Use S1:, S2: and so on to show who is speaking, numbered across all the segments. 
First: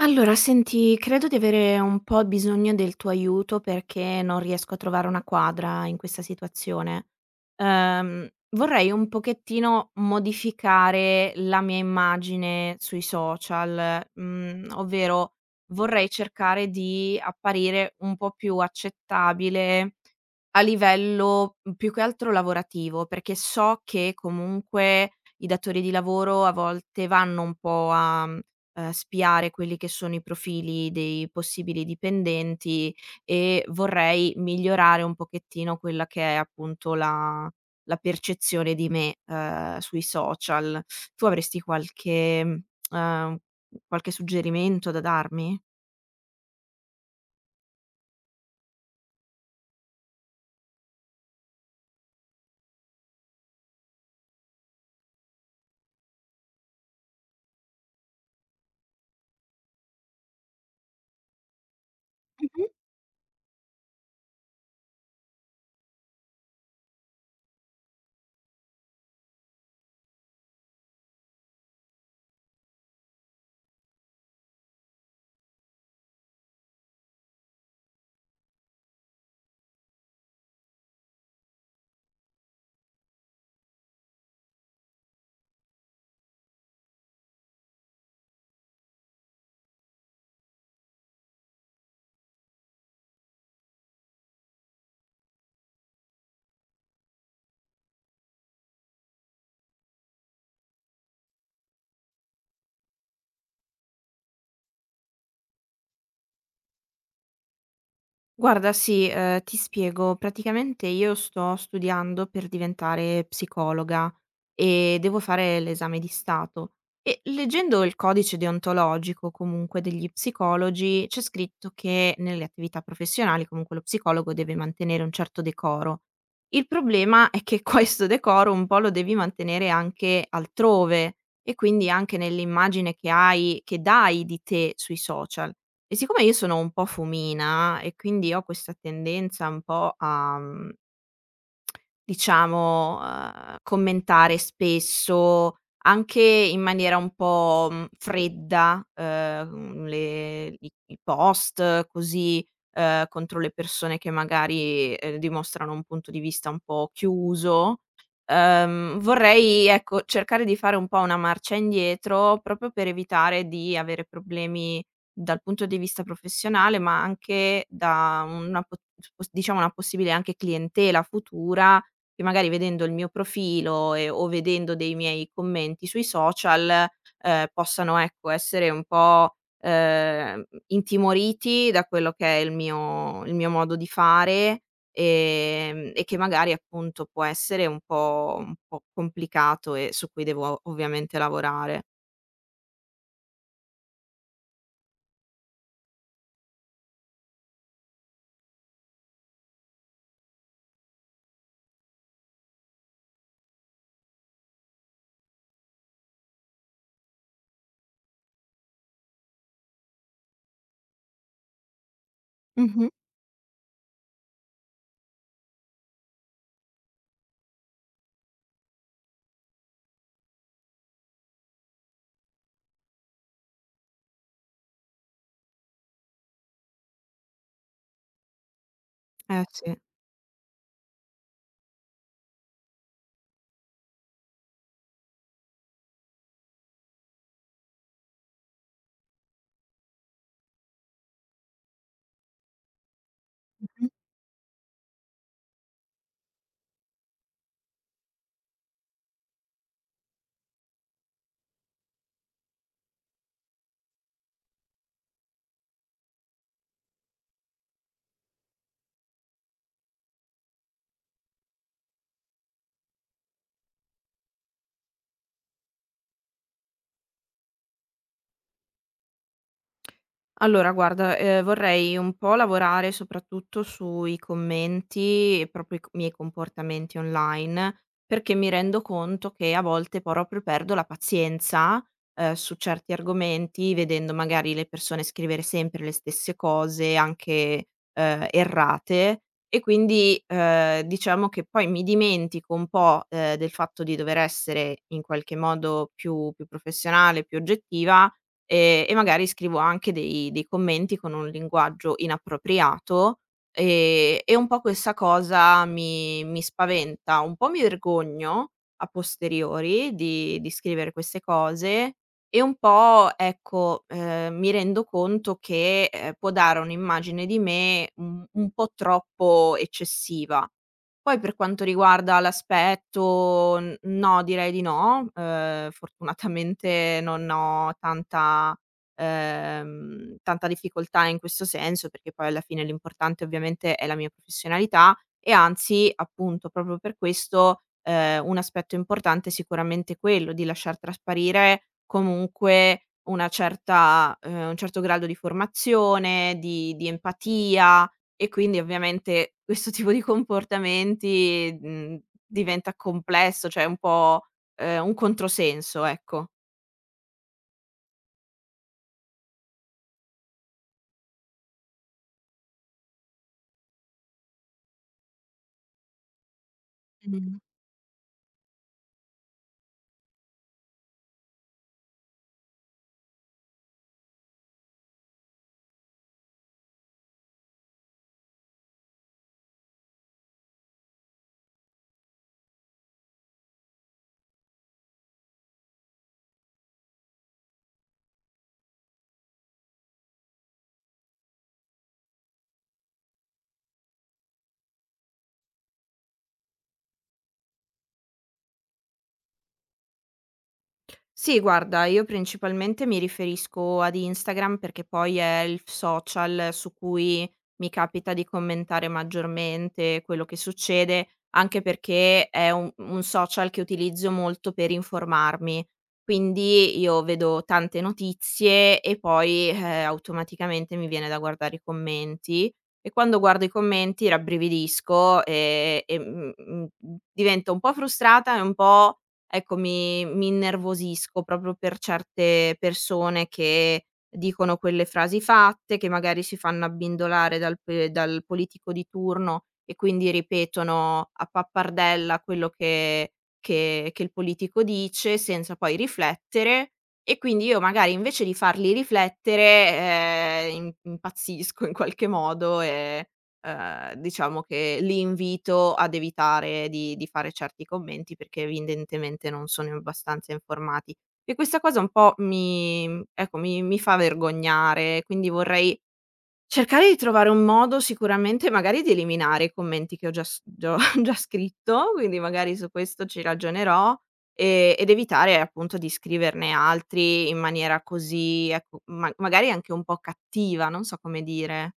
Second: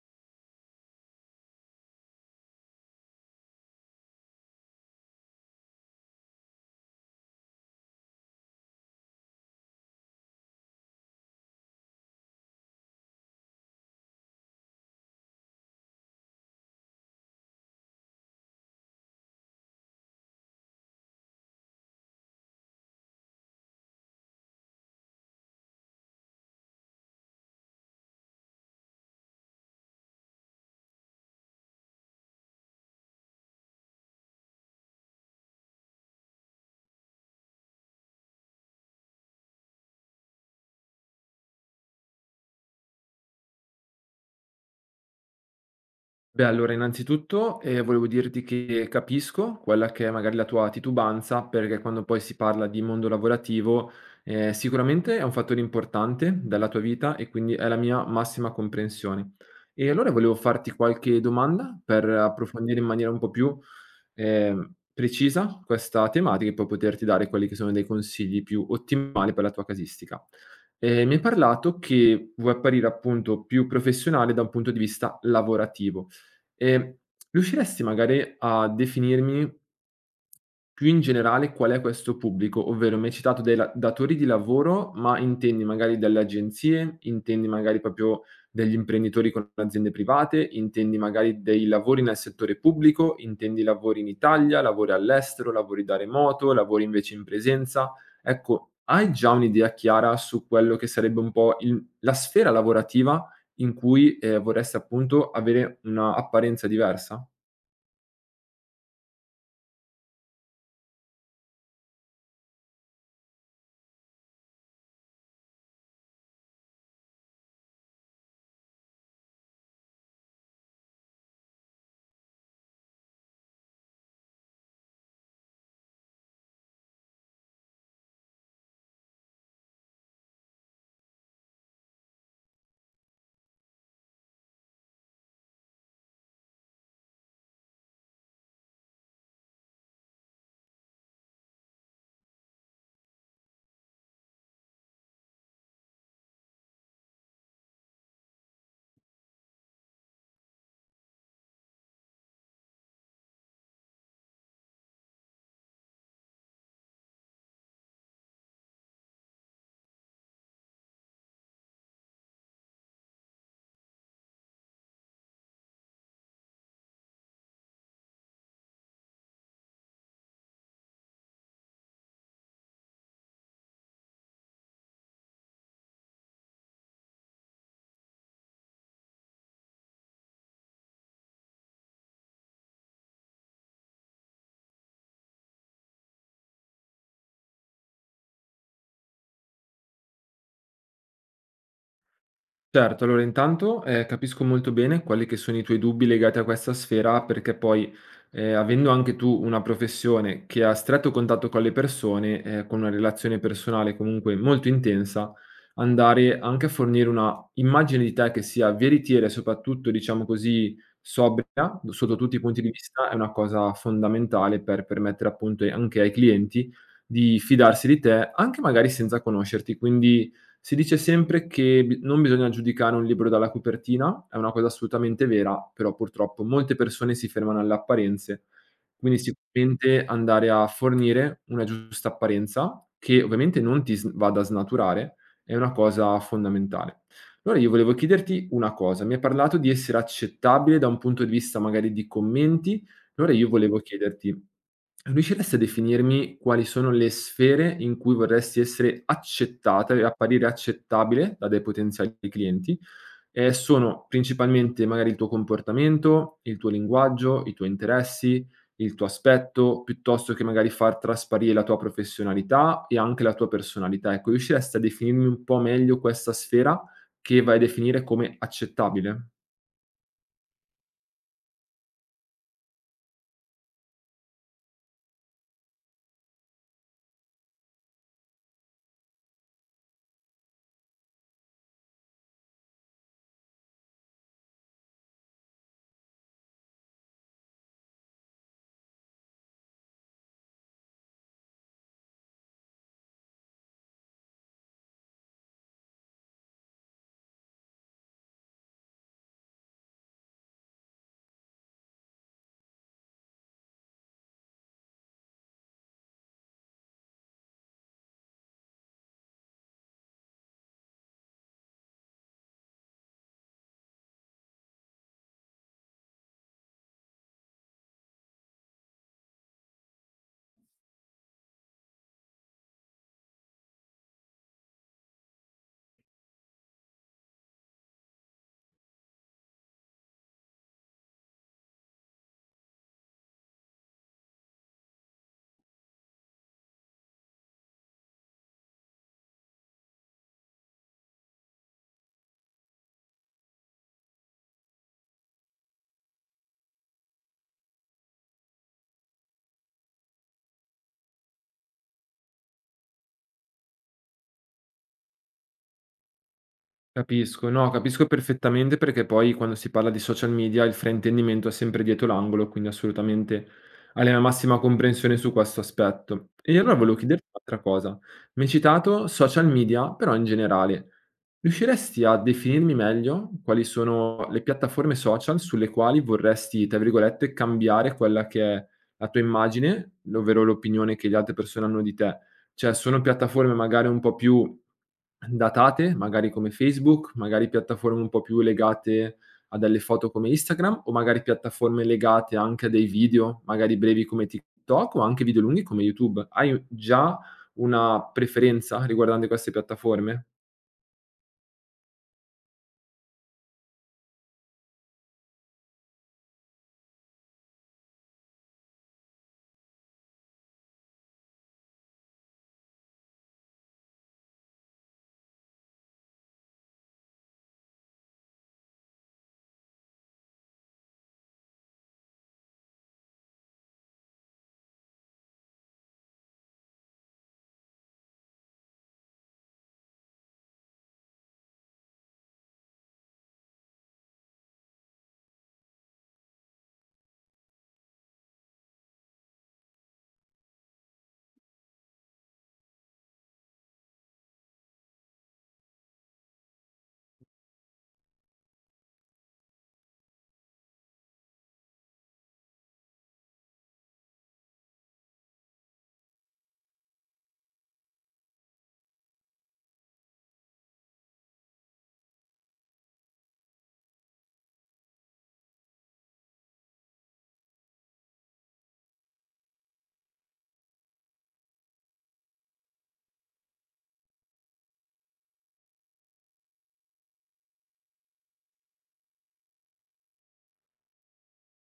S1: Allora, senti, credo di avere un po' bisogno del tuo aiuto perché non riesco a trovare una quadra in questa situazione. Ehm, Vorrei un pochettino modificare la mia immagine sui social, ovvero vorrei cercare di apparire un po' più accettabile a livello, più che altro lavorativo, perché so che comunque i datori di lavoro a volte vanno un po' a spiare quelli che sono i profili dei possibili dipendenti e vorrei migliorare un pochettino quella che è appunto la percezione di me, sui social. Tu avresti qualche, ehm, qualche suggerimento da darmi?
S2: Beh, allora innanzitutto, volevo dirti che capisco quella che è magari la tua titubanza, perché quando poi si parla di mondo lavorativo, sicuramente è un fattore importante della tua vita e quindi è la mia massima comprensione. E allora volevo farti qualche domanda per
S1: Mh-mh.
S2: approfondire in maniera un po' più precisa questa tematica e poi poterti dare quelli che sono dei consigli più ottimali per la tua casistica. Mi hai parlato che vuoi apparire appunto più professionale da un punto di vista lavorativo. Ehm, Riusciresti magari a definirmi più in generale qual è questo pubblico? Ovvero mi hai citato dei la datori di lavoro, ma intendi magari delle agenzie, intendi magari proprio degli imprenditori con aziende private, intendi magari dei lavori nel settore pubblico, intendi lavori in Italia, lavori all'estero, lavori da remoto, lavori invece in presenza? Ecco, hai già un'idea chiara su quello che sarebbe un po' il la sfera lavorativa in cui, vorresti appunto avere una apparenza diversa?
S1: Guarda, sì, ti spiego. Praticamente io sto studiando per diventare psicologa e devo fare l'esame di Stato e leggendo il codice deontologico comunque degli psicologi, c'è scritto che nelle attività professionali comunque lo psicologo deve mantenere un certo decoro. Il problema è che questo decoro un po' lo devi mantenere anche altrove e quindi anche nell'immagine che hai che dai di te sui social. E siccome io sono un po' fumina e quindi ho questa tendenza un po' a commentare spesso, anche in maniera un po', fredda, le i post così, contro le persone che magari, dimostrano un punto di vista un po' chiuso. Vorrei, ecco, cercare di fare un po' una marcia indietro, proprio per evitare di avere problemi dal punto di vista professionale, ma anche da una po diciamo una possibile anche clientela futura che magari vedendo il mio profilo e o vedendo dei miei commenti sui social, possano, ecco, essere un po', intimoriti da quello che è il mio modo di fare, e che magari, appunto, può essere un po' complicato e su cui devo ovviamente lavorare.
S2: Certo, allora intanto, capisco molto bene quelli che sono i tuoi dubbi legati a questa sfera, perché poi, avendo anche tu una professione che ha stretto contatto con le persone, con una relazione personale comunque molto intensa, andare anche a fornire una immagine di te che sia veritiera e soprattutto, diciamo così, sobria, sotto tutti i punti di
S1: Mh-mh.
S2: vista, è una cosa fondamentale per permettere appunto anche ai clienti di fidarsi di te, anche magari senza conoscerti. Quindi si dice sempre che bi non bisogna giudicare un libro dalla copertina, è una cosa assolutamente vera, però purtroppo molte persone si fermano alle apparenze. Quindi
S1: Eh sì. Mh-mh.
S2: sicuramente andare a fornire una giusta apparenza, che ovviamente non ti s vada a snaturare, è una cosa fondamentale. Allora io volevo chiederti una cosa: mi hai parlato di essere accettabile da un punto di vista magari di commenti, allora io volevo chiederti Riusciresti a definirmi quali sono le sfere in cui vorresti essere accettata e apparire accettabile da dei potenziali clienti? Sono principalmente magari il tuo comportamento, il tuo linguaggio, i tuoi interessi, il tuo aspetto, piuttosto che magari far trasparire la tua professionalità e anche la tua personalità. Ecco, riusciresti a definirmi un po' meglio questa sfera che vai a definire come accettabile?
S1: Allora guarda, vorrei un po' lavorare soprattutto sui commenti e proprio i c miei comportamenti online, perché mi rendo conto che a volte proprio perdo la pazienza, su certi argomenti, vedendo magari le persone scrivere sempre le stesse cose, anche, errate, e quindi, diciamo che poi mi dimentico un po', del fatto di dover essere in qualche modo più professionale, più oggettiva. E magari scrivo anche dei commenti con un linguaggio inappropriato, e un po' questa cosa mi spaventa. Un po' mi vergogno a posteriori di scrivere queste cose e un po', ecco, mi rendo conto che, può dare un'immagine di me un po' troppo eccessiva. Poi per quanto riguarda l'aspetto, n no, direi di no. Fortunatamente non ho tanta tanta difficoltà in questo senso, perché poi alla fine l'importante ovviamente è la mia professionalità e anzi, appunto, proprio per questo, un aspetto importante è sicuramente quello di lasciar trasparire comunque una certa un certo grado di formazione, di empatia, e quindi ovviamente questo tipo di comportamenti, diventa complesso, cioè è un po', un controsenso, ecco.
S2: Capisco, no, capisco perfettamente perché poi quando si parla di social media il fraintendimento è sempre dietro l'angolo, quindi assolutamente hai la mia massima comprensione su questo aspetto. E allora volevo chiederti un'altra cosa. Mi hai citato social media, però in generale, riusciresti a definirmi meglio quali sono le piattaforme social sulle quali vorresti, tra virgolette, cambiare quella che è la tua immagine, ovvero l'opinione che le altre persone hanno di te? Cioè sono piattaforme magari un po' più datate, magari come Facebook, magari piattaforme un po' più legate a delle foto come Instagram o magari piattaforme legate anche a dei video, magari brevi come TikTok o anche video lunghi come YouTube. Hai già una preferenza riguardante queste piattaforme?
S1: Sì, guarda, io principalmente mi riferisco ad Instagram perché poi è il social su cui mi capita di commentare maggiormente quello che succede, anche perché è un social che utilizzo molto per informarmi. Quindi io vedo tante notizie e poi automaticamente mi viene da guardare i commenti e quando guardo i commenti rabbrividisco e divento un po' frustrata e un po', ecco, mi innervosisco proprio per certe persone che dicono quelle frasi fatte, che magari si fanno abbindolare dal pe dal politico di turno e quindi ripetono a pappardella quello che il politico dice senza poi riflettere, e quindi io magari invece di farli riflettere, im impazzisco in qualche modo. E Diciamo che li invito ad evitare di fare certi commenti perché evidentemente non sono abbastanza informati. E questa cosa un po' mi, ecco, mi fa vergognare, quindi vorrei cercare di trovare un modo sicuramente magari di eliminare i commenti che ho già s già già scritto, quindi magari su questo ci ragionerò, ed evitare appunto di scriverne altri in maniera così, ecco, ma magari anche un po' cattiva, non so come dire.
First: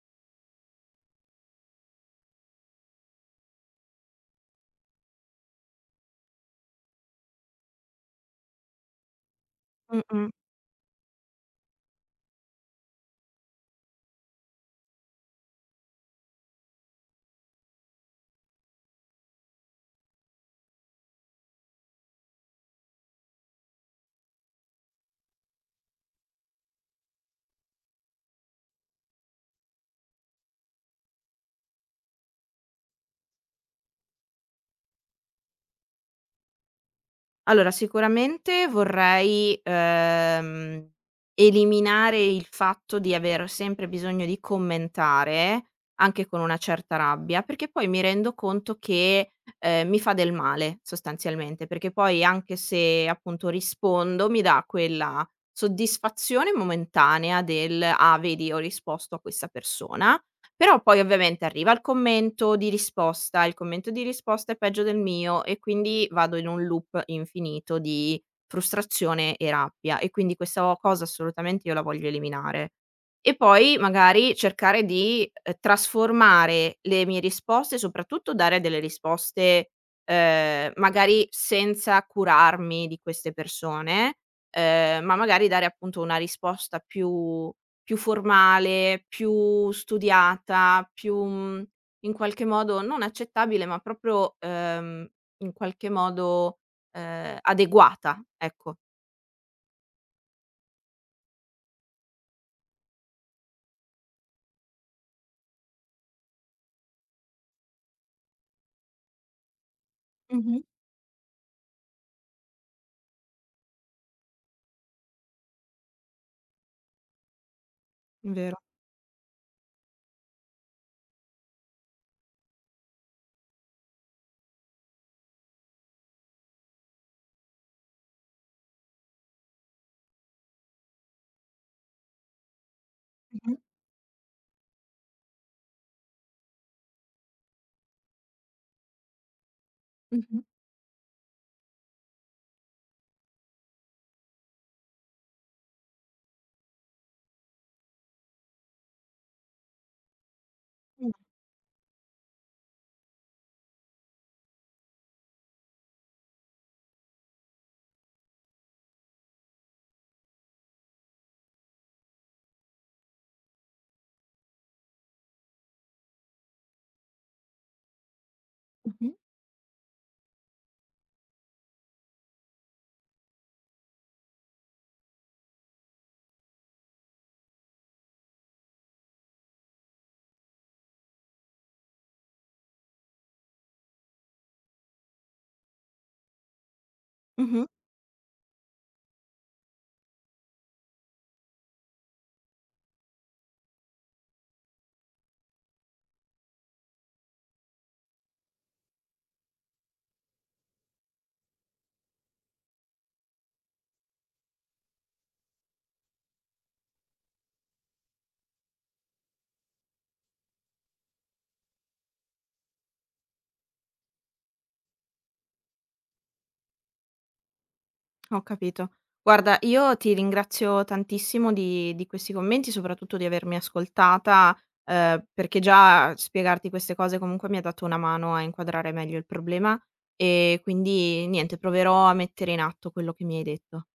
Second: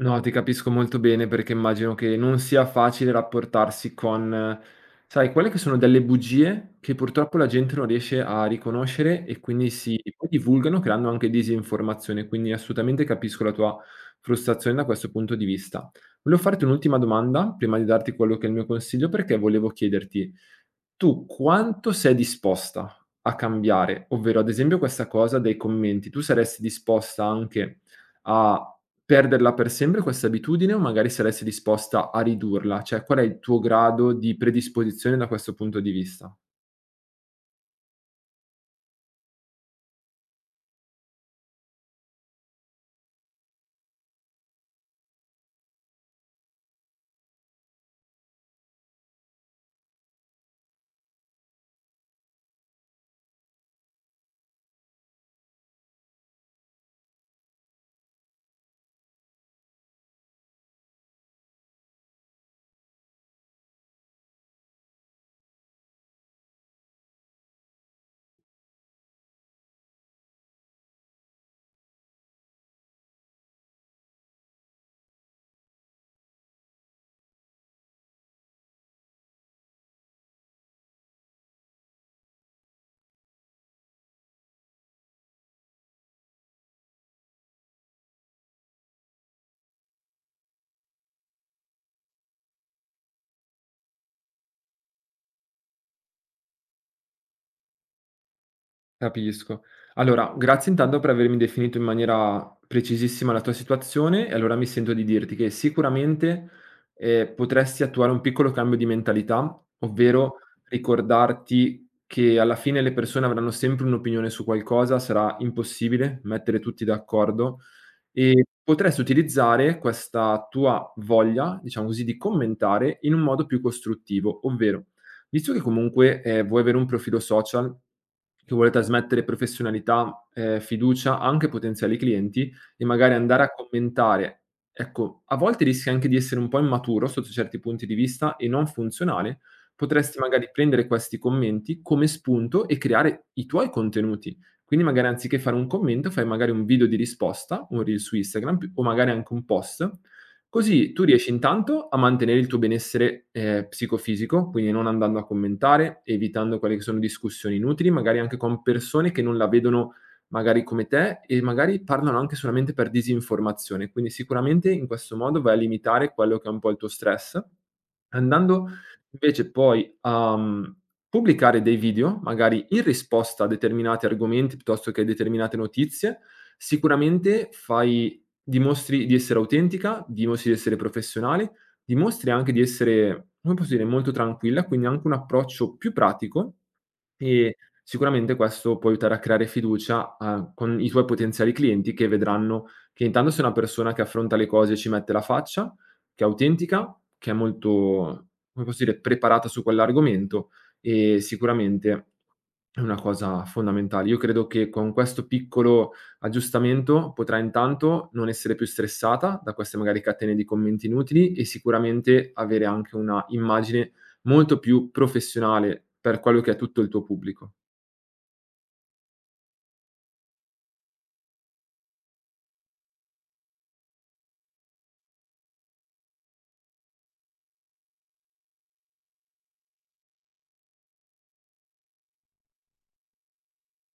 S2: No, ti capisco molto bene perché immagino che non sia facile rapportarsi con, sai, quelle che sono delle bugie che purtroppo la gente non riesce a riconoscere e quindi si poi
S1: Mh-mh.
S2: divulgano creando anche disinformazione, quindi assolutamente capisco la tua frustrazione da questo punto di vista. Volevo farti un'ultima domanda prima di darti quello che è il mio consiglio perché volevo chiederti, tu quanto sei disposta a cambiare? Ovvero, ad esempio, questa cosa dei commenti, tu saresti disposta anche a perderla per sempre questa abitudine o magari saresti disposta a ridurla? Cioè, qual è il tuo grado di predisposizione da questo punto di vista?
S1: Allora, sicuramente vorrei, eliminare il fatto di aver sempre bisogno di commentare, anche con una certa rabbia, perché poi mi rendo conto che, mi fa del male sostanzialmente, perché poi anche se appunto rispondo mi dà quella soddisfazione momentanea del: "Ah, vedi ho risposto a questa persona", però poi ovviamente arriva il commento di risposta, il commento di risposta è peggio del mio e quindi vado in un loop infinito di frustrazione e rabbia, e quindi questa o cosa assolutamente io la voglio eliminare. E poi magari cercare di, trasformare le mie risposte, soprattutto dare delle risposte, magari senza curarmi di queste persone, ma magari dare appunto una risposta più formale, più studiata, più, in qualche modo non accettabile, ma proprio, in qualche modo, adeguata, ecco.
S2: Capisco. Allora, grazie intanto per avermi definito in maniera precisissima la tua situazione e allora mi sento di dirti che sicuramente, potresti attuare un piccolo cambio di mentalità, ovvero
S1: Mh-mh.
S2: ricordarti che alla fine le persone avranno sempre un'opinione su qualcosa, sarà impossibile mettere tutti d'accordo e
S1: Vero.
S2: potresti utilizzare questa tua voglia, diciamo così, di commentare in un modo più costruttivo, ovvero visto che comunque, vuoi avere un profilo social che vuole trasmettere professionalità, fiducia anche ai potenziali clienti e magari andare a
S1: Mh-mh.
S2: commentare ecco, a volte rischi anche di essere un po' immaturo sotto certi punti di vista e non funzionale, potresti
S1: Mh-mh.
S2: magari prendere questi commenti come spunto e creare i tuoi contenuti. Quindi magari anziché fare un commento, fai magari un video di risposta, un reel su Instagram pi o magari anche un post. Così tu
S1: Mh.
S2: riesci intanto a mantenere il tuo benessere, psicofisico, quindi non andando a commentare, evitando quelle che sono discussioni inutili, magari anche con persone che non la vedono magari come te e magari parlano anche solamente per disinformazione. Quindi sicuramente in questo modo vai a limitare quello che è un po' il tuo stress, andando
S1: Mh-mh.
S2: invece poi a, pubblicare dei video, magari in risposta a determinati argomenti piuttosto che a determinate notizie, sicuramente fai Dimostri di essere autentica, dimostri di essere professionale, dimostri anche di essere, come posso dire, molto tranquilla, quindi anche un approccio più pratico e
S1: Mh-mh.
S2: sicuramente questo può aiutare a creare fiducia, con i tuoi potenziali clienti che vedranno che intanto sei una persona che affronta le cose e ci mette la faccia, che è autentica, che è molto, come posso dire, preparata su quell'argomento e sicuramente è una cosa fondamentale. Io credo che con questo piccolo aggiustamento potrà intanto non essere più stressata da queste magari catene di commenti inutili e sicuramente avere anche una immagine molto più professionale per quello che è tutto il tuo pubblico.
S1: Ho capito. Guarda, io ti ringrazio tantissimo di questi commenti, soprattutto di avermi ascoltata, perché già spiegarti queste cose comunque mi ha dato una mano a inquadrare meglio il problema e quindi niente, proverò a mettere in atto quello che mi hai detto.